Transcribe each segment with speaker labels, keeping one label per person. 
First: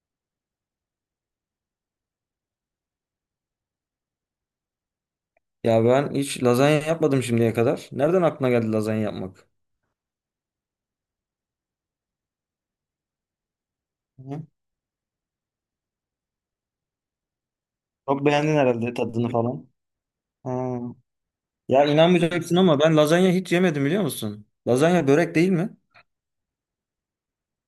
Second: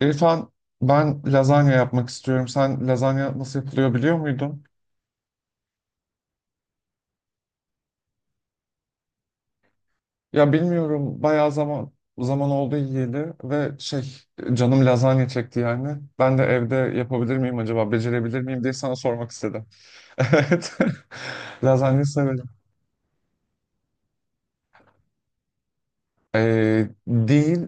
Speaker 1: İrfan, ben lazanya yapmak istiyorum. Sen lazanya nasıl yapılıyor biliyor muydun?
Speaker 2: Ya ben hiç lazanya yapmadım şimdiye kadar. Nereden aklına geldi lazanya yapmak?
Speaker 1: Ya bilmiyorum. Bayağı zaman oldu yiyeli ve şey,
Speaker 2: Hı.
Speaker 1: canım lazanya çekti yani. Ben de evde yapabilir miyim acaba?
Speaker 2: Çok
Speaker 1: Becerebilir
Speaker 2: beğendin
Speaker 1: miyim diye
Speaker 2: herhalde
Speaker 1: sana
Speaker 2: tadını
Speaker 1: sormak istedim.
Speaker 2: falan.
Speaker 1: Evet.
Speaker 2: Ha. Ya
Speaker 1: Lazanya severim.
Speaker 2: inanmayacaksın ama ben lazanya hiç yemedim biliyor musun? Lazanya börek değil mi?
Speaker 1: Değil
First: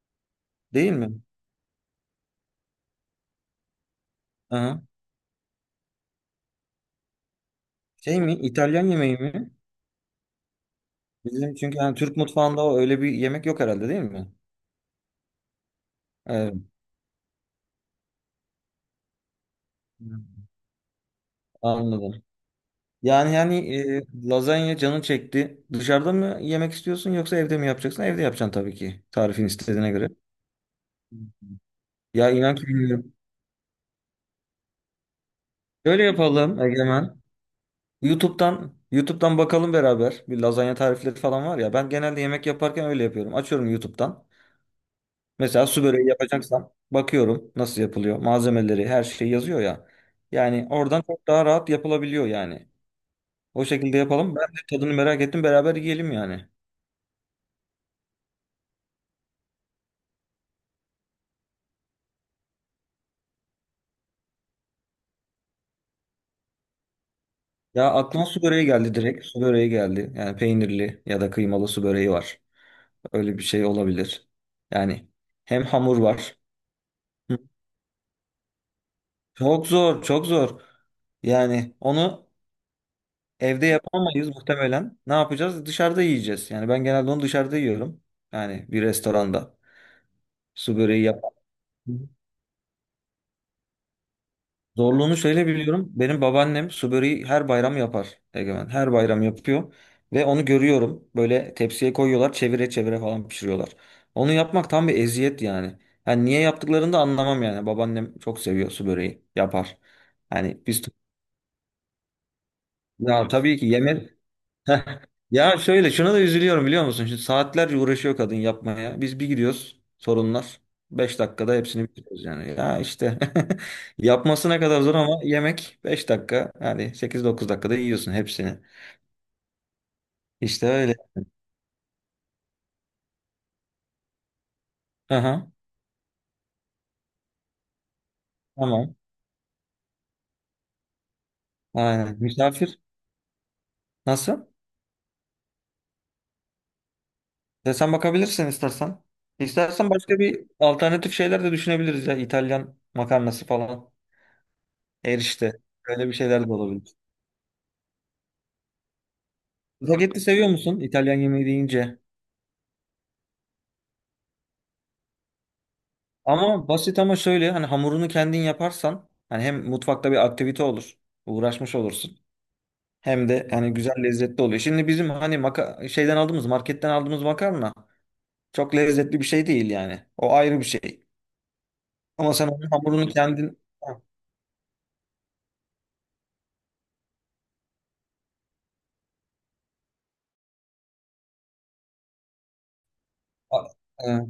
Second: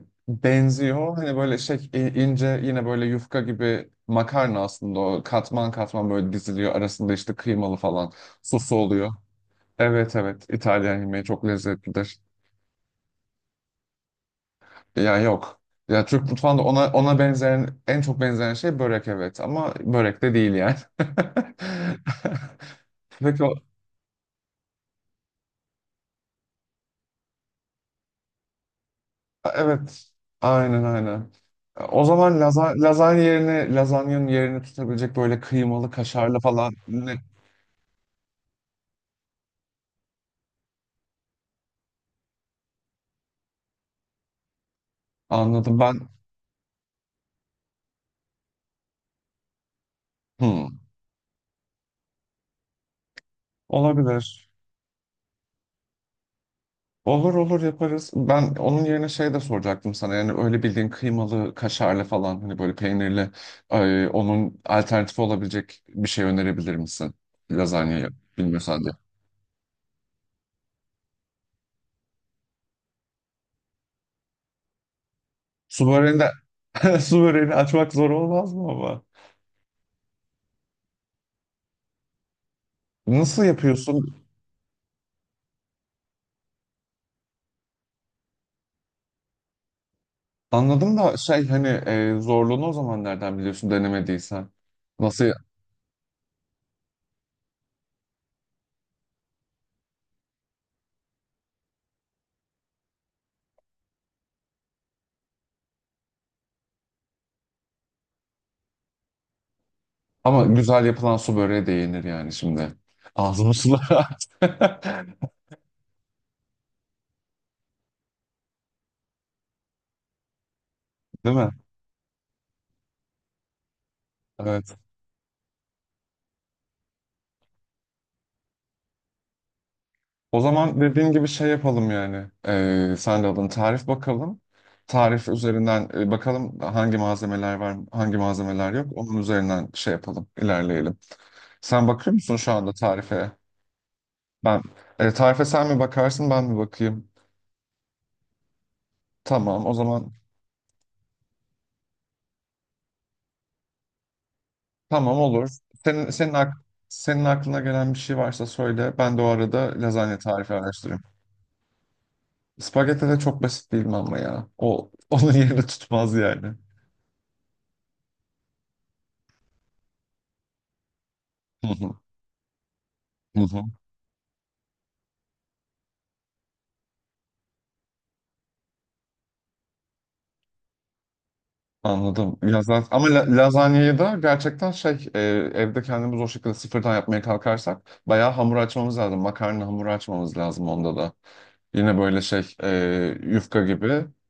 Speaker 2: Değil
Speaker 1: Benziyor.
Speaker 2: mi?
Speaker 1: Hani böyle şey ince yine böyle yufka gibi makarna,
Speaker 2: Aha.
Speaker 1: aslında o katman katman böyle diziliyor. Arasında işte kıymalı falan
Speaker 2: Şey mi?
Speaker 1: sosu
Speaker 2: İtalyan
Speaker 1: oluyor.
Speaker 2: yemeği mi?
Speaker 1: Evet, evet, İtalyan yemeği çok
Speaker 2: Bizim çünkü yani Türk
Speaker 1: lezzetlidir.
Speaker 2: mutfağında o öyle bir yemek yok herhalde değil mi?
Speaker 1: Ya yok. Ya Türk
Speaker 2: Evet.
Speaker 1: mutfağında ona benzeyen, en çok benzeyen şey börek, evet, ama börek de değil yani.
Speaker 2: Anladım.
Speaker 1: Peki o,
Speaker 2: Lazanya canın çekti. Dışarıda mı yemek istiyorsun yoksa evde mi yapacaksın? Evde yapacaksın tabii ki. Tarifin istediğine
Speaker 1: evet,
Speaker 2: göre.
Speaker 1: aynen aynen. O
Speaker 2: Ya
Speaker 1: zaman
Speaker 2: inan ki bilmiyorum.
Speaker 1: lazanya yerine, lazanyanın yerini tutabilecek böyle kıymalı
Speaker 2: Şöyle
Speaker 1: kaşarlı
Speaker 2: yapalım
Speaker 1: falan ne
Speaker 2: Egemen. YouTube'dan bakalım beraber. Bir lazanya tarifleri falan var ya. Ben genelde yemek yaparken öyle yapıyorum. Açıyorum YouTube'dan. Mesela
Speaker 1: anladım
Speaker 2: su
Speaker 1: ben.
Speaker 2: böreği yapacaksam bakıyorum nasıl yapılıyor. Malzemeleri, her şey yazıyor ya. Yani
Speaker 1: Hmm,
Speaker 2: oradan çok daha rahat yapılabiliyor yani. O şekilde yapalım. Ben
Speaker 1: olabilir.
Speaker 2: de tadını merak ettim. Beraber yiyelim yani.
Speaker 1: Olur olur, yaparız. Ben onun yerine şey de soracaktım sana. Yani öyle bildiğin kıymalı, kaşarlı falan, hani böyle peynirli, onun alternatifi olabilecek bir şey önerebilir misin?
Speaker 2: Ya
Speaker 1: Lazanyayı
Speaker 2: aklıma su böreği
Speaker 1: bilmiyorsan diye.
Speaker 2: geldi direkt. Su böreği geldi. Yani peynirli ya da kıymalı su böreği var. Öyle bir şey olabilir. Yani hem
Speaker 1: Su
Speaker 2: hamur
Speaker 1: böreğini
Speaker 2: var.
Speaker 1: de su böreğini açmak zor olmaz mı ama?
Speaker 2: Çok zor, çok zor. Yani onu
Speaker 1: Nasıl
Speaker 2: evde
Speaker 1: yapıyorsun?
Speaker 2: yapamayız muhtemelen. Ne yapacağız? Dışarıda yiyeceğiz. Yani ben genelde onu dışarıda yiyorum. Yani bir restoranda. Su
Speaker 1: Anladım
Speaker 2: böreği
Speaker 1: da
Speaker 2: yap.
Speaker 1: şey hani, zorluğunu o zaman nereden biliyorsun denemediysen?
Speaker 2: Zorluğunu
Speaker 1: Nasıl?
Speaker 2: şöyle biliyorum. Benim babaannem su böreği her bayram yapar. Egemen. Her bayram yapıyor. Ve onu görüyorum. Böyle tepsiye koyuyorlar. Çevire çevire falan pişiriyorlar. Onu yapmak tam bir eziyet yani. Yani niye yaptıklarını da anlamam yani. Babaannem çok seviyor su böreği. Yapar.
Speaker 1: Ama
Speaker 2: Yani biz...
Speaker 1: güzel yapılan su böreği de yenir yani şimdi.
Speaker 2: Ya evet,
Speaker 1: Ağzım
Speaker 2: tabii ki
Speaker 1: sulandı.
Speaker 2: yemek. Heh. Ya şöyle şuna da üzülüyorum biliyor musun? Şimdi saatlerce uğraşıyor kadın yapmaya. Biz bir gidiyoruz sorunlar. 5
Speaker 1: Değil mi?
Speaker 2: dakikada hepsini bitiriyoruz yani. Ya işte yapmasına
Speaker 1: Evet.
Speaker 2: kadar zor ama yemek 5 dakika. Yani 8-9 dakikada yiyorsun hepsini.
Speaker 1: O
Speaker 2: İşte
Speaker 1: zaman
Speaker 2: öyle.
Speaker 1: dediğin gibi şey yapalım yani. Sen de alın tarif bakalım. Tarif
Speaker 2: Aha,
Speaker 1: üzerinden bakalım hangi malzemeler var, hangi malzemeler yok.
Speaker 2: tamam.
Speaker 1: Onun üzerinden şey yapalım, ilerleyelim. Sen bakıyor
Speaker 2: Aynen.
Speaker 1: musun şu anda
Speaker 2: Misafir
Speaker 1: tarife?
Speaker 2: nasıl?
Speaker 1: Ben tarife sen mi bakarsın, ben mi bakayım?
Speaker 2: Ya sen bakabilirsin istersen.
Speaker 1: Tamam, o
Speaker 2: İstersen
Speaker 1: zaman
Speaker 2: başka bir alternatif şeyler de düşünebiliriz ya. İtalyan makarnası falan.
Speaker 1: tamam, olur.
Speaker 2: Erişte. Öyle
Speaker 1: Senin
Speaker 2: bir
Speaker 1: senin
Speaker 2: şeyler de
Speaker 1: ak
Speaker 2: olabilir.
Speaker 1: Senin aklına gelen bir şey varsa söyle. Ben de o arada lazanya
Speaker 2: Spagetti seviyor
Speaker 1: tarifi
Speaker 2: musun?
Speaker 1: araştırayım.
Speaker 2: İtalyan yemeği deyince.
Speaker 1: Spagetti de çok basit değil mi ama ya? O onun yerini tutmaz yani.
Speaker 2: Ama basit ama şöyle hani hamurunu kendin yaparsan hani hem mutfakta bir aktivite olur. Uğraşmış olursun. Hem de hani güzel lezzetli oluyor. Şimdi bizim hani şeyden aldığımız marketten aldığımız makarna çok lezzetli bir şey değil yani. O ayrı bir şey. Ama
Speaker 1: Anladım.
Speaker 2: sen
Speaker 1: Ya
Speaker 2: onun
Speaker 1: zaten, ama
Speaker 2: hamurunu kendin.
Speaker 1: lazanyayı da gerçekten şey, evde kendimiz o şekilde sıfırdan yapmaya kalkarsak bayağı hamur açmamız lazım. Makarna hamuru açmamız lazım onda da. Yine böyle şey, yufka gibi.
Speaker 2: Ha.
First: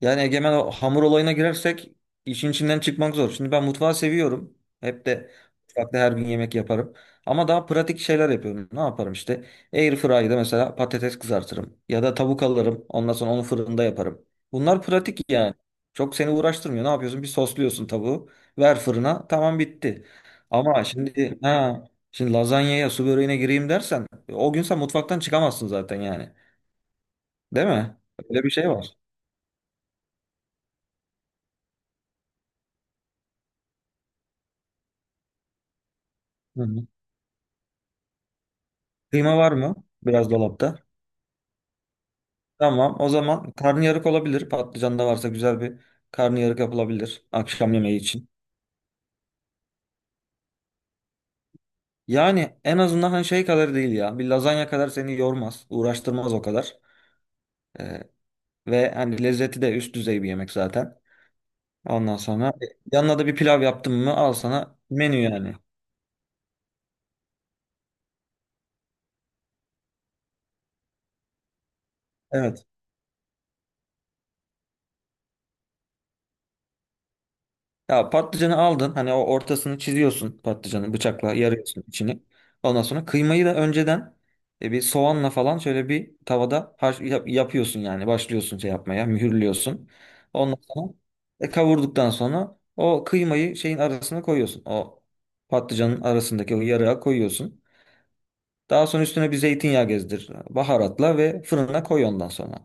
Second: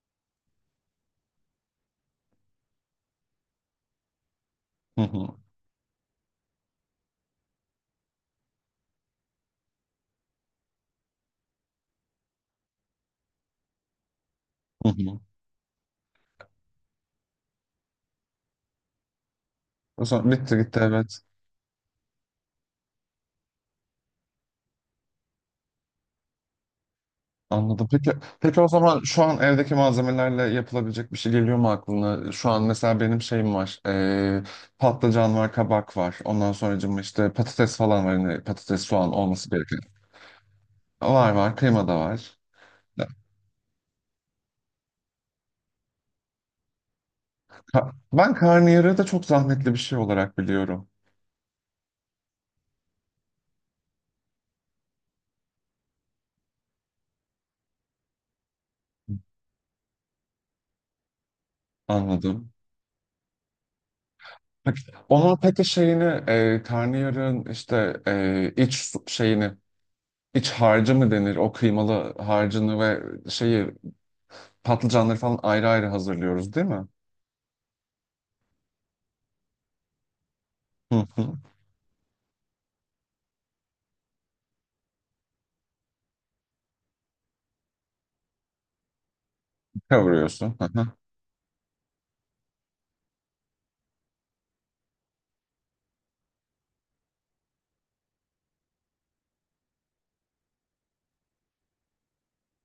Speaker 2: Yani Egemen o hamur olayına girersek işin içinden çıkmak zor. Şimdi ben mutfağı seviyorum.
Speaker 1: Hı
Speaker 2: Hep
Speaker 1: hı,
Speaker 2: de mutfakta her gün yemek yaparım. Ama daha pratik şeyler yapıyorum. Ne yaparım işte? Air fryer'da mesela patates kızartırım. Ya da tavuk alırım. Ondan sonra onu fırında yaparım. Bunlar
Speaker 1: hı hı.
Speaker 2: pratik yani. Çok seni uğraştırmıyor. Ne yapıyorsun? Bir sosluyorsun tavuğu. Ver fırına. Tamam
Speaker 1: O
Speaker 2: bitti.
Speaker 1: zaman bitti gitti,
Speaker 2: Ama
Speaker 1: evet.
Speaker 2: şimdi lazanyaya su böreğine gireyim dersen o gün sen mutfaktan çıkamazsın zaten yani. Değil
Speaker 1: Anladım.
Speaker 2: mi?
Speaker 1: Peki,
Speaker 2: Öyle bir
Speaker 1: peki o
Speaker 2: şey var.
Speaker 1: zaman şu an evdeki malzemelerle yapılabilecek bir şey geliyor mu aklına? Şu an mesela benim şeyim var. E, patlıcan var, kabak var. Ondan
Speaker 2: Hı hı.
Speaker 1: sonracığıma işte patates falan var. Hani patates, soğan
Speaker 2: Kıyma
Speaker 1: olması
Speaker 2: var mı?
Speaker 1: gereken.
Speaker 2: Biraz dolapta.
Speaker 1: Var var. Kıyma da var.
Speaker 2: Tamam. O zaman karnıyarık olabilir. Patlıcan da varsa güzel bir karnıyarık yapılabilir akşam yemeği için.
Speaker 1: Ben karnıyarığı da çok zahmetli bir şey olarak biliyorum.
Speaker 2: Yani en azından hani şey kadar değil ya. Bir lazanya kadar seni yormaz, uğraştırmaz o kadar. Ee, ve hani lezzeti de üst düzey bir yemek zaten. Ondan sonra
Speaker 1: Anladım.
Speaker 2: yanına da bir pilav yaptın mı al sana
Speaker 1: Peki,
Speaker 2: menü
Speaker 1: onun
Speaker 2: yani.
Speaker 1: peki şeyini, karnıyarığın işte şeyini, iç harcı mı denir? O kıymalı
Speaker 2: Evet.
Speaker 1: harcını ve şeyi, patlıcanları falan ayrı ayrı hazırlıyoruz değil mi?
Speaker 2: Ya patlıcanı aldın. Hani o ortasını çiziyorsun patlıcanı
Speaker 1: Hı
Speaker 2: bıçakla
Speaker 1: hı.
Speaker 2: yarıyorsun içini. Ondan sonra kıymayı da önceden bir soğanla falan şöyle bir tavada yapıyorsun yani. Başlıyorsun şey yapmaya, mühürlüyorsun.
Speaker 1: Kavuruyorsun.
Speaker 2: Ondan
Speaker 1: Hı hı.
Speaker 2: sonra kavurduktan sonra o kıymayı şeyin arasına koyuyorsun. O patlıcanın arasındaki o yarığa koyuyorsun. Daha sonra üstüne bir zeytinyağı gezdir. Baharatla ve fırına koy ondan sonra.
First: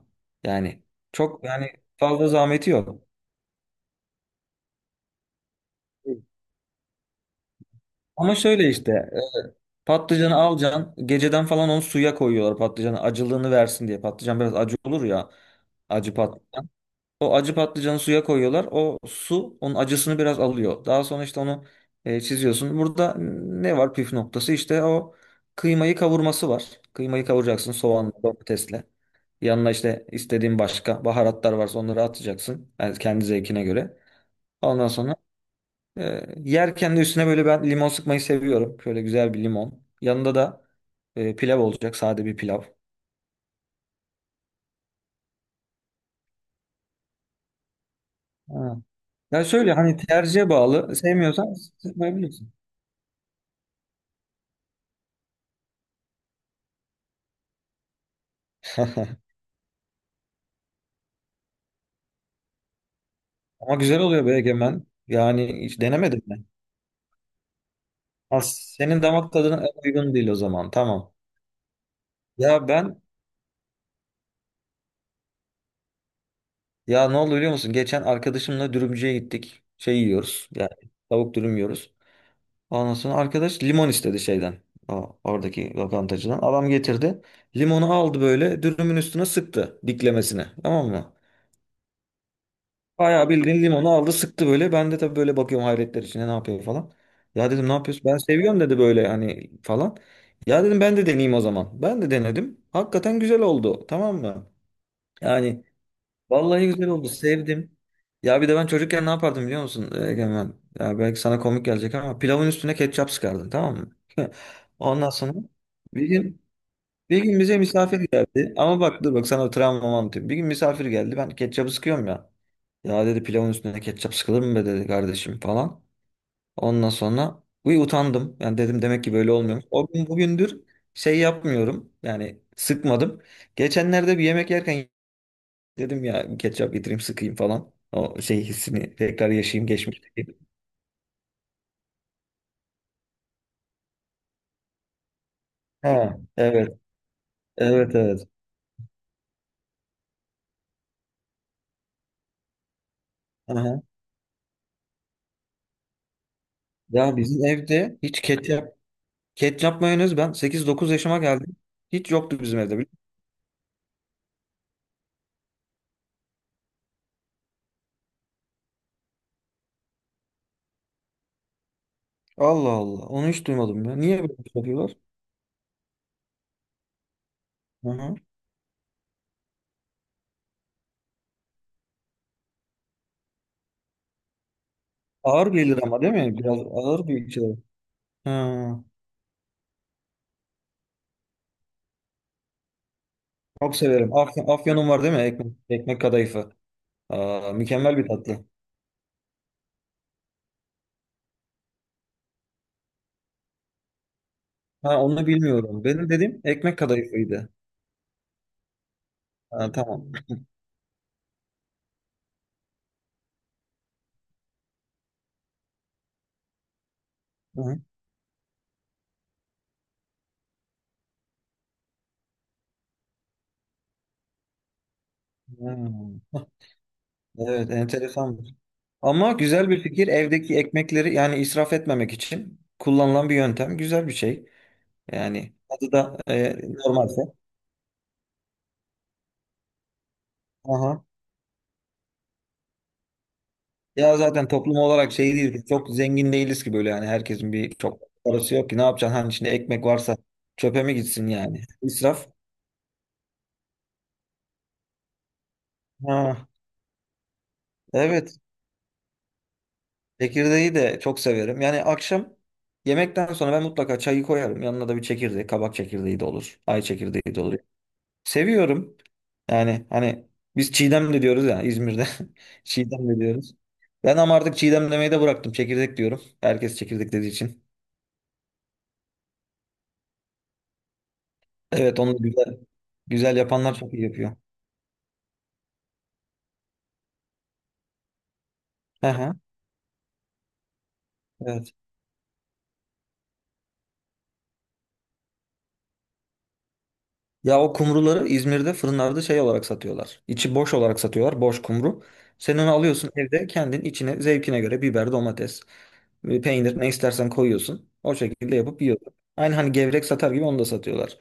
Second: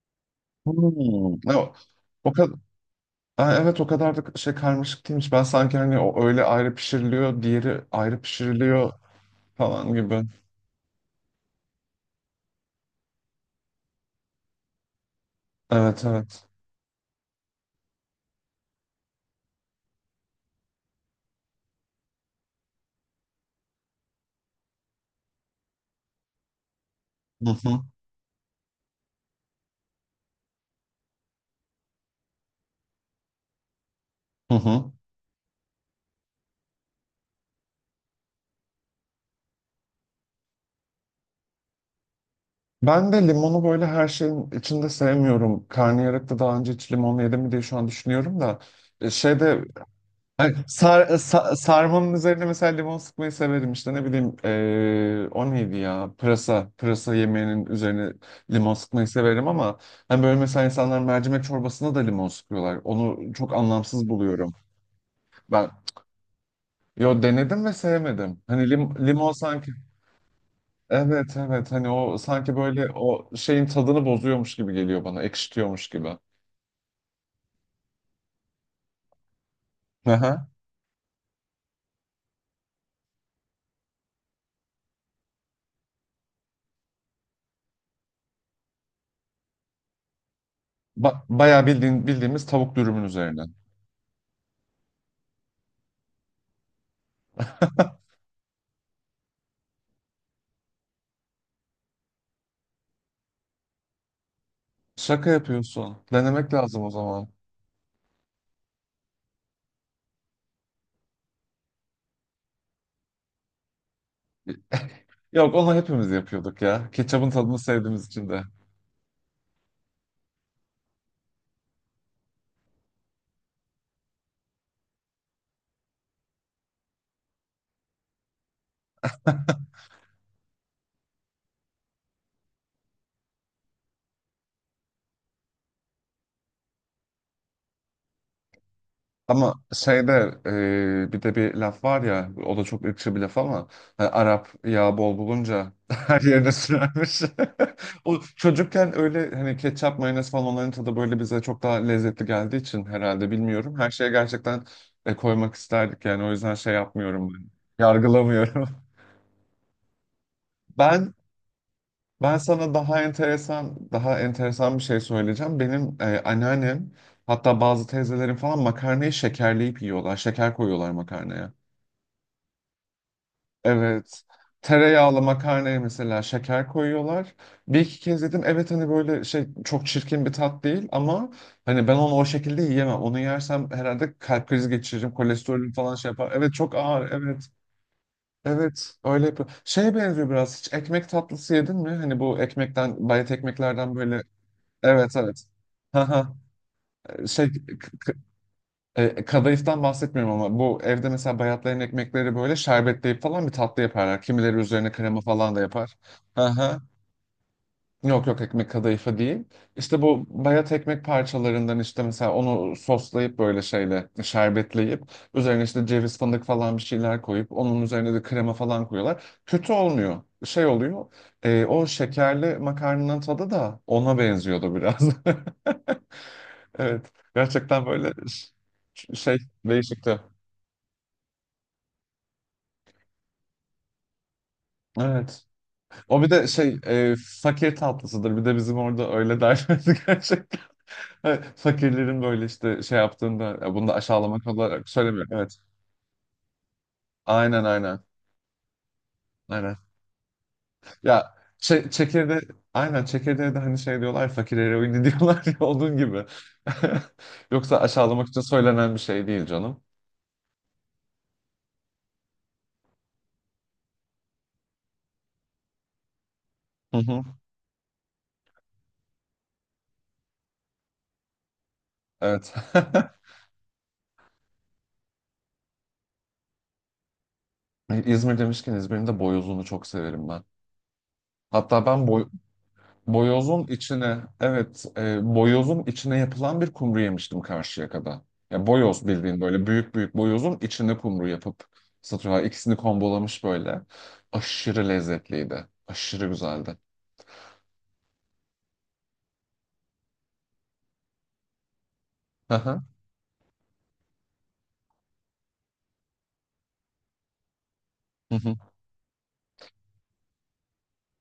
Speaker 2: Yani
Speaker 1: Hmm.
Speaker 2: çok yani
Speaker 1: O,
Speaker 2: fazla
Speaker 1: o kadar,
Speaker 2: zahmeti yok.
Speaker 1: evet, o kadar da şey karmaşık değilmiş. Ben sanki hani o öyle ayrı pişiriliyor, diğeri ayrı
Speaker 2: Ama şöyle
Speaker 1: pişiriliyor
Speaker 2: işte
Speaker 1: falan gibi.
Speaker 2: patlıcanı alacaksın. Geceden falan onu suya koyuyorlar patlıcanı acılığını versin diye. Patlıcan biraz acı olur ya.
Speaker 1: Evet
Speaker 2: Acı
Speaker 1: evet.
Speaker 2: patlıcan. O acı patlıcanı suya koyuyorlar. O su onun acısını biraz alıyor. Daha sonra işte onu çiziyorsun. Burada ne var püf noktası? İşte o kıymayı kavurması var. Kıymayı
Speaker 1: Hı
Speaker 2: kavuracaksın
Speaker 1: hı.
Speaker 2: soğanla, domatesle. Yanına işte istediğin başka baharatlar varsa onları atacaksın. Yani kendi zevkine göre.
Speaker 1: Hı
Speaker 2: Ondan
Speaker 1: hı.
Speaker 2: sonra yerken de üstüne böyle ben limon sıkmayı seviyorum. Şöyle güzel bir limon. Yanında da pilav olacak. Sade bir pilav.
Speaker 1: Ben de limonu böyle her şeyin içinde sevmiyorum. Karnıyarıkta daha önce hiç limon yedim mi diye şu an düşünüyorum da.
Speaker 2: Ha. Ya
Speaker 1: Şeyde
Speaker 2: söyle hani tercihe
Speaker 1: ay,
Speaker 2: bağlı. Sevmiyorsan
Speaker 1: sarmanın üzerine
Speaker 2: sıkmayabilirsin.
Speaker 1: mesela limon sıkmayı severim, işte ne bileyim, o neydi ya, pırasa yemeğinin üzerine limon sıkmayı severim ama hani böyle mesela insanlar mercimek çorbasına da limon sıkıyorlar, onu çok
Speaker 2: Ama güzel
Speaker 1: anlamsız
Speaker 2: oluyor be
Speaker 1: buluyorum
Speaker 2: Egemen. Yani
Speaker 1: ben.
Speaker 2: hiç denemedim ben.
Speaker 1: Yo, denedim ve sevmedim,
Speaker 2: Ha,
Speaker 1: hani
Speaker 2: senin
Speaker 1: limon
Speaker 2: damak tadına
Speaker 1: sanki.
Speaker 2: en uygun değil o zaman. Tamam.
Speaker 1: Evet evet, hani o sanki
Speaker 2: Ya
Speaker 1: böyle
Speaker 2: ben
Speaker 1: o şeyin tadını bozuyormuş gibi geliyor bana, ekşitiyormuş gibi.
Speaker 2: ya ne oldu biliyor musun? Geçen arkadaşımla dürümcüye gittik. Şey
Speaker 1: Aha.
Speaker 2: yiyoruz. Yani tavuk dürüm yiyoruz. Ondan sonra arkadaş limon istedi şeyden. Oradaki lokantacıdan. Adam getirdi. Limonu aldı böyle dürümün üstüne sıktı diklemesine. Tamam mı?
Speaker 1: Ba bayağı bildiğin, bildiğimiz tavuk dürümün
Speaker 2: Bayağı
Speaker 1: üzerine.
Speaker 2: bildiğin limonu aldı sıktı böyle. Ben de tabii böyle bakıyorum hayretler içinde ne yapıyor falan. Ya dedim ne yapıyorsun? Ben seviyorum dedi böyle hani falan. Ya dedim ben de deneyeyim o zaman. Ben de denedim. Hakikaten güzel oldu. Tamam mı?
Speaker 1: Şaka
Speaker 2: Yani
Speaker 1: yapıyorsun. Denemek
Speaker 2: vallahi
Speaker 1: lazım
Speaker 2: güzel
Speaker 1: o
Speaker 2: oldu.
Speaker 1: zaman.
Speaker 2: Sevdim. Ya bir de ben çocukken ne yapardım biliyor musun Egemen? Ya belki sana komik gelecek ama pilavın üstüne ketçap sıkardım tamam mı? Ondan sonra
Speaker 1: Yok, onu
Speaker 2: bir
Speaker 1: hepimiz
Speaker 2: gün,
Speaker 1: yapıyorduk ya.
Speaker 2: bir
Speaker 1: Ketçapın
Speaker 2: gün bize
Speaker 1: tadını
Speaker 2: misafir
Speaker 1: sevdiğimiz için de.
Speaker 2: geldi. Ama bak dur bak sana travmamı anlatayım. Bir gün misafir geldi. Ben ketçabı sıkıyorum ya. Ya dedi pilavın üstüne ketçap sıkılır mı be dedi kardeşim falan. Ondan sonra utandım. Yani dedim demek ki böyle olmuyor. O gün bugündür şey yapmıyorum. Yani sıkmadım. Geçenlerde bir yemek yerken dedim ya ketçap getireyim sıkayım falan. O şey hissini tekrar
Speaker 1: Ama
Speaker 2: yaşayayım
Speaker 1: şeyde,
Speaker 2: geçmişteki.
Speaker 1: bir de bir laf var ya, o da çok ırkçı bir laf ama, hani Arap yağ bol bulunca
Speaker 2: Ha,
Speaker 1: her yerine
Speaker 2: evet.
Speaker 1: sürermiş.
Speaker 2: Evet,
Speaker 1: O
Speaker 2: evet.
Speaker 1: çocukken öyle hani ketçap, mayonez falan, onların tadı böyle bize çok daha lezzetli geldiği için herhalde, bilmiyorum.
Speaker 2: Aha.
Speaker 1: Her şeye gerçekten koymak isterdik yani, o yüzden şey
Speaker 2: Ya
Speaker 1: yapmıyorum ben.
Speaker 2: bizim evde hiç
Speaker 1: Yargılamıyorum.
Speaker 2: ketçap ketçap mayonez ben sekiz dokuz
Speaker 1: Ben
Speaker 2: yaşıma geldim. Hiç
Speaker 1: ben
Speaker 2: yoktu bizim
Speaker 1: sana
Speaker 2: evde. Biliyor.
Speaker 1: daha enteresan, daha enteresan bir şey söyleyeceğim. Benim anneannem, hatta bazı teyzelerin falan makarnayı şekerleyip yiyorlar. Şeker koyuyorlar makarnaya.
Speaker 2: Allah Allah. Onu hiç duymadım ya. Niye
Speaker 1: Evet.
Speaker 2: böyle bir şey yapıyorlar?
Speaker 1: Tereyağlı makarnaya mesela şeker koyuyorlar. Bir iki
Speaker 2: Aha.
Speaker 1: kez yedim. Evet, hani böyle şey, çok çirkin bir tat değil ama hani ben onu o şekilde yiyemem. Onu yersem herhalde kalp krizi geçiririm.
Speaker 2: Ağır
Speaker 1: Kolesterolüm
Speaker 2: gelir
Speaker 1: falan
Speaker 2: ama
Speaker 1: şey
Speaker 2: değil
Speaker 1: yapar.
Speaker 2: mi?
Speaker 1: Evet,
Speaker 2: Biraz
Speaker 1: çok
Speaker 2: ağır
Speaker 1: ağır.
Speaker 2: bir
Speaker 1: Evet.
Speaker 2: içecek. Ha.
Speaker 1: Evet, öyle yapıyor. Şeye benziyor biraz. Hiç ekmek tatlısı yedin mi? Hani bu ekmekten, bayat
Speaker 2: Çok
Speaker 1: ekmeklerden
Speaker 2: severim.
Speaker 1: böyle.
Speaker 2: Afyon, afyonum var
Speaker 1: Evet
Speaker 2: değil mi?
Speaker 1: evet.
Speaker 2: Ekmek, ekmek
Speaker 1: Haha,
Speaker 2: kadayıfı.
Speaker 1: şey,
Speaker 2: Aa, mükemmel bir tatlı.
Speaker 1: kadayıftan bahsetmiyorum ama bu evde mesela bayatlayan ekmekleri böyle şerbetleyip falan bir tatlı yaparlar. Kimileri üzerine
Speaker 2: Ha,
Speaker 1: krema
Speaker 2: onu
Speaker 1: falan da
Speaker 2: bilmiyorum.
Speaker 1: yapar.
Speaker 2: Benim dediğim ekmek
Speaker 1: Aha.
Speaker 2: kadayıfıydı.
Speaker 1: Yok yok, ekmek kadayıfı değil.
Speaker 2: Ha,
Speaker 1: İşte
Speaker 2: tamam.
Speaker 1: bu bayat ekmek parçalarından, işte mesela onu soslayıp böyle şeyle şerbetleyip üzerine işte ceviz, fındık falan bir şeyler koyup,
Speaker 2: Hı
Speaker 1: onun üzerine de krema falan koyuyorlar. Kötü olmuyor. Şey oluyor, o şekerli makarnanın tadı da ona benziyordu biraz.
Speaker 2: hı.
Speaker 1: Evet.
Speaker 2: Evet,
Speaker 1: Gerçekten böyle
Speaker 2: enteresanmış. Ama
Speaker 1: şey,
Speaker 2: güzel bir fikir.
Speaker 1: değişikti.
Speaker 2: Evdeki ekmekleri yani israf etmemek için kullanılan bir yöntem. Güzel bir şey.
Speaker 1: Evet.
Speaker 2: Yani adı da
Speaker 1: O bir de şey,
Speaker 2: normalse.
Speaker 1: fakir tatlısıdır. Bir de bizim orada öyle derlerdi gerçekten.
Speaker 2: Aha.
Speaker 1: Evet, fakirlerin böyle işte şey yaptığında, ya bunu da
Speaker 2: Ya
Speaker 1: aşağılamak
Speaker 2: zaten toplum
Speaker 1: olarak
Speaker 2: olarak
Speaker 1: söylemiyorum.
Speaker 2: şey değil
Speaker 1: Evet.
Speaker 2: ki, çok zengin değiliz ki böyle yani herkesin
Speaker 1: Aynen
Speaker 2: bir
Speaker 1: aynen.
Speaker 2: çok parası yok ki ne yapacaksın hani içinde
Speaker 1: Aynen.
Speaker 2: ekmek varsa çöpe mi gitsin
Speaker 1: Ya
Speaker 2: yani
Speaker 1: çe
Speaker 2: israf.
Speaker 1: Çekirde, aynen, çekirdeğe de hani şey diyorlar, fakir eroini diyorlar ya, onun gibi.
Speaker 2: Ha,
Speaker 1: Yoksa aşağılamak
Speaker 2: evet
Speaker 1: için söylenen bir şey değil canım.
Speaker 2: çekirdeği de çok severim. Yani akşam yemekten sonra ben mutlaka çayı koyarım. Yanına da bir çekirdek, kabak çekirdeği de olur, ay
Speaker 1: Hı hı.
Speaker 2: çekirdeği de olur. Seviyorum. Yani hani biz Çiğdem de diyoruz ya İzmir'de.
Speaker 1: Evet.
Speaker 2: Çiğdem de diyoruz. Ben ama artık Çiğdem demeyi de bıraktım. Çekirdek diyorum. Herkes çekirdek dediği için.
Speaker 1: İzmir demişken, İzmir'in de boyozunu çok severim ben. Hatta
Speaker 2: Evet
Speaker 1: ben
Speaker 2: onu
Speaker 1: boy
Speaker 2: güzel güzel
Speaker 1: Boyozun
Speaker 2: yapanlar çok iyi
Speaker 1: içine,
Speaker 2: yapıyor.
Speaker 1: evet, boyozun içine yapılan bir kumru yemiştim Karşıyaka'da. Ya boyoz,
Speaker 2: Hı hı,
Speaker 1: bildiğin böyle büyük büyük boyozun içine kumru yapıp
Speaker 2: evet.
Speaker 1: satıyorlar. İkisini kombolamış böyle. Aşırı lezzetliydi. Aşırı güzeldi.
Speaker 2: Ya o kumruları İzmir'de fırınlarda şey olarak satıyorlar. İçi boş olarak satıyorlar. Boş kumru.
Speaker 1: Hı
Speaker 2: Sen onu
Speaker 1: hı,
Speaker 2: alıyorsun evde kendin içine zevkine göre biber, domates, peynir ne istersen koyuyorsun. O
Speaker 1: hı
Speaker 2: şekilde
Speaker 1: hı.
Speaker 2: yapıp yiyorsun. Aynı hani gevrek satar gibi onu da satıyorlar.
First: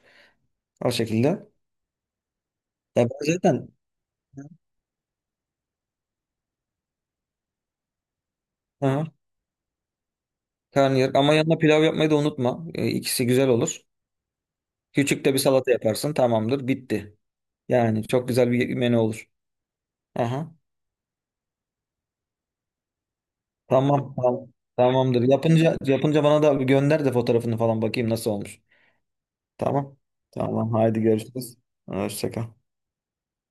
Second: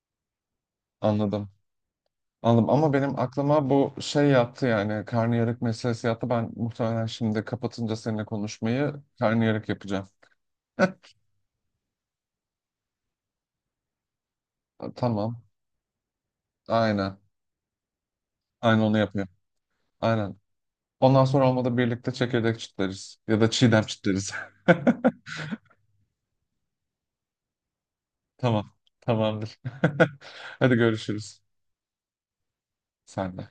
Speaker 2: O şekilde. Ya
Speaker 1: Anladım. Anladım, ama
Speaker 2: ben
Speaker 1: benim aklıma
Speaker 2: zaten
Speaker 1: bu şey yattı yani, karnıyarık meselesi yattı. Ben muhtemelen şimdi kapatınca seninle konuşmayı
Speaker 2: hı.
Speaker 1: karnıyarık yapacağım.
Speaker 2: Karnıyarık ama yanına pilav yapmayı da unutma. İkisi güzel olur. Küçük de bir
Speaker 1: Tamam.
Speaker 2: salata yaparsın. Tamamdır.
Speaker 1: Aynen.
Speaker 2: Bitti. Yani çok güzel bir
Speaker 1: Aynen
Speaker 2: menü
Speaker 1: onu
Speaker 2: olur.
Speaker 1: yapıyorum. Aynen.
Speaker 2: Aha.
Speaker 1: Ondan sonra olmadı birlikte çekirdek çitleriz. Ya da çiğdem
Speaker 2: Tamam,
Speaker 1: çitleriz.
Speaker 2: tamam. Tamamdır. Yapınca bana da gönder de fotoğrafını falan bakayım nasıl olmuş.
Speaker 1: Tamam. Tamamdır.
Speaker 2: Tamam. Tamam.
Speaker 1: Hadi
Speaker 2: Haydi
Speaker 1: görüşürüz.
Speaker 2: görüşürüz. Hoşça kal.
Speaker 1: Sen de.